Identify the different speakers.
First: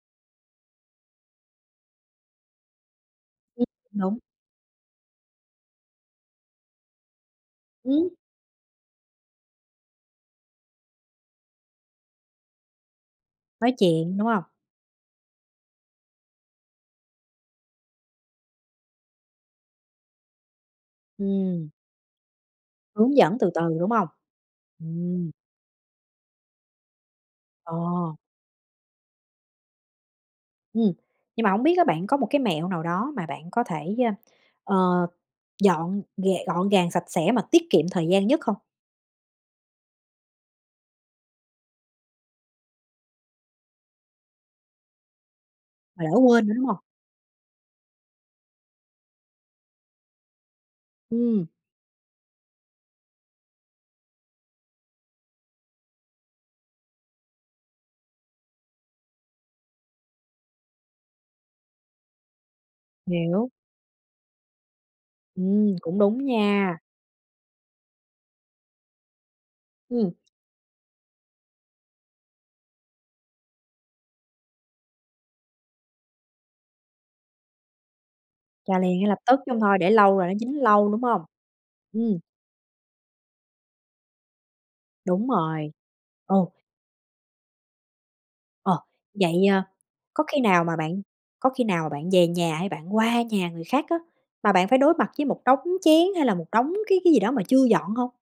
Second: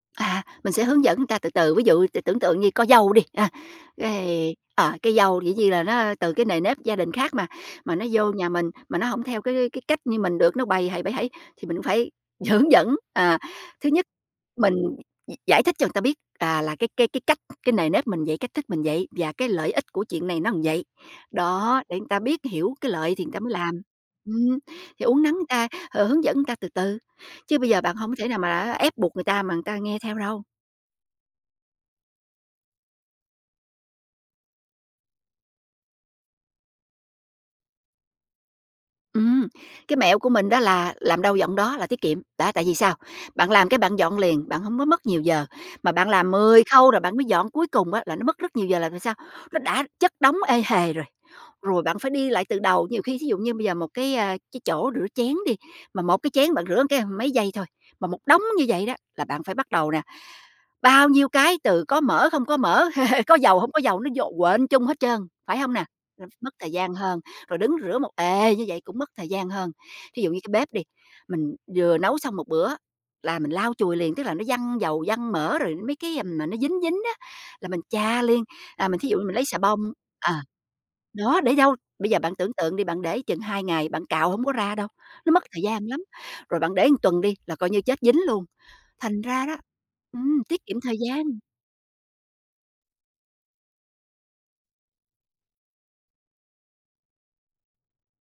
Speaker 1: À, mình sẽ hướng dẫn người ta từ từ, ví dụ t tưởng tượng như có dâu đi, a,
Speaker 2: Ưm, đúng.
Speaker 1: cái, ờ, cái dâu dĩ nhiên là nó từ cái nề nếp gia đình khác mà, mà nó
Speaker 2: Ừm.
Speaker 1: vô nhà mình mà nó hổng theo cái cái cách như mình được, nó bầy hầy, bẩy hẩy, thì mình cũng phải hướng dẫn. À,
Speaker 2: Nói
Speaker 1: thứ nhất
Speaker 2: chuyện, đúng hông?
Speaker 1: mình, gi giải thích cho người ta biết à, là cái kê cái cách, cái nề nếp mình vậy, cách thức mình vậy và cái lợi ích của chuyện này nó là vậy.
Speaker 2: Ừm.
Speaker 1: Đó, để người ta biết, hiểu cái lợi
Speaker 2: Hướng
Speaker 1: thì người
Speaker 2: dẫn
Speaker 1: ta
Speaker 2: từ
Speaker 1: mới
Speaker 2: từ,
Speaker 1: làm.
Speaker 2: đúng hông?
Speaker 1: Ừm, thì uốn
Speaker 2: Ừm.
Speaker 1: nắn ta, h hướng dẫn người ta từ từ, chứ bây
Speaker 2: Ờ.
Speaker 1: giờ bạn hổng có thể nào mà á ép buộc người ta mà người ta nghe theo đâu.
Speaker 2: Ừm. Nhưng mà hổng biết á bạn có một cái mẹo nào đó mà bạn có thể, ơ, ờ, dọn gàng gọn gàng, sạch sẽ mà tiết kiệm thời gian nhất không?
Speaker 1: Ừm. Cái mẹo của mình đó là làm đâu dọn đó là tiết kiệm, đó, tại vì sao? Bạn làm cái bạn dọn liền, bạn hông có mất nhiều giờ, mà
Speaker 2: Mà
Speaker 1: bạn
Speaker 2: đỡ
Speaker 1: làm
Speaker 2: quên nữa,
Speaker 1: 10
Speaker 2: đúng hông?
Speaker 1: khâu rồi bạn mới dọn, cuối cùng á là nó mất rất nhiều giờ là vì sao? Nó đã chất đống ê hề rồi,
Speaker 2: Ừm.
Speaker 1: rồi bạn phải đi lại từ đầu, nhiều khi thí dụ như bây giờ một cái, a, cái chỗ rửa chén đi, mà một cái chén bạn rửa một cái, ưm, mấy giây thôi, mà một đống như vậy đó là bạn phải bắt đầu nè, bao nhiêu cái từ có mỡ, không có mỡ, có
Speaker 2: Hiểu.
Speaker 1: dầu, hổng có dầu, nó vô quện chung hết trơn, phải hông
Speaker 2: Ừm,
Speaker 1: nà?
Speaker 2: cũng đúng
Speaker 1: Mất thời
Speaker 2: nha.
Speaker 1: gian hơn, rồi đứng rửa một ề như vậy cũng mất thời gian hơn.
Speaker 2: Ừm.
Speaker 1: Thí dụ như cái bếp đi, mình vừa nấu xong 1 bữa là mình lau chùi liền, tức là nó văng dầu, văng mỡ rồi mấy cái, ừm, mà nó dính dính á là mình chà liền,
Speaker 2: Chà
Speaker 1: à,
Speaker 2: liền
Speaker 1: mình
Speaker 2: ngay
Speaker 1: thí
Speaker 2: lập
Speaker 1: dụ như mình
Speaker 2: tức
Speaker 1: lấy
Speaker 2: chứ
Speaker 1: xà
Speaker 2: hông thôi
Speaker 1: bông
Speaker 2: để lâu là
Speaker 1: ờ,
Speaker 2: nó dính lâu, đúng hông?
Speaker 1: đó, để dâu bây
Speaker 2: Ừm.
Speaker 1: giờ bạn tưởng tượng đi, bạn để chừng 2 ngày, bạn cạo hổng có ra đâu,
Speaker 2: Đúng
Speaker 1: nó mất thời
Speaker 2: rồi.
Speaker 1: gian lắm.
Speaker 2: Ồ.
Speaker 1: Rồi bạn để một tuần đi là coi như chết dính luôn,
Speaker 2: Ờ.
Speaker 1: thành
Speaker 2: Vậy,
Speaker 1: ra đó
Speaker 2: ờ, có khi
Speaker 1: ừm,
Speaker 2: nào
Speaker 1: tiết
Speaker 2: mà
Speaker 1: kiệm thời
Speaker 2: bạn
Speaker 1: gian.
Speaker 2: có khi nào mà bạn về nhà hay bạn qua nhà người khác á, mà bạn phải đối mặt với một đống chén hay là một đống cái cái gì đó mà chưa dọn hông?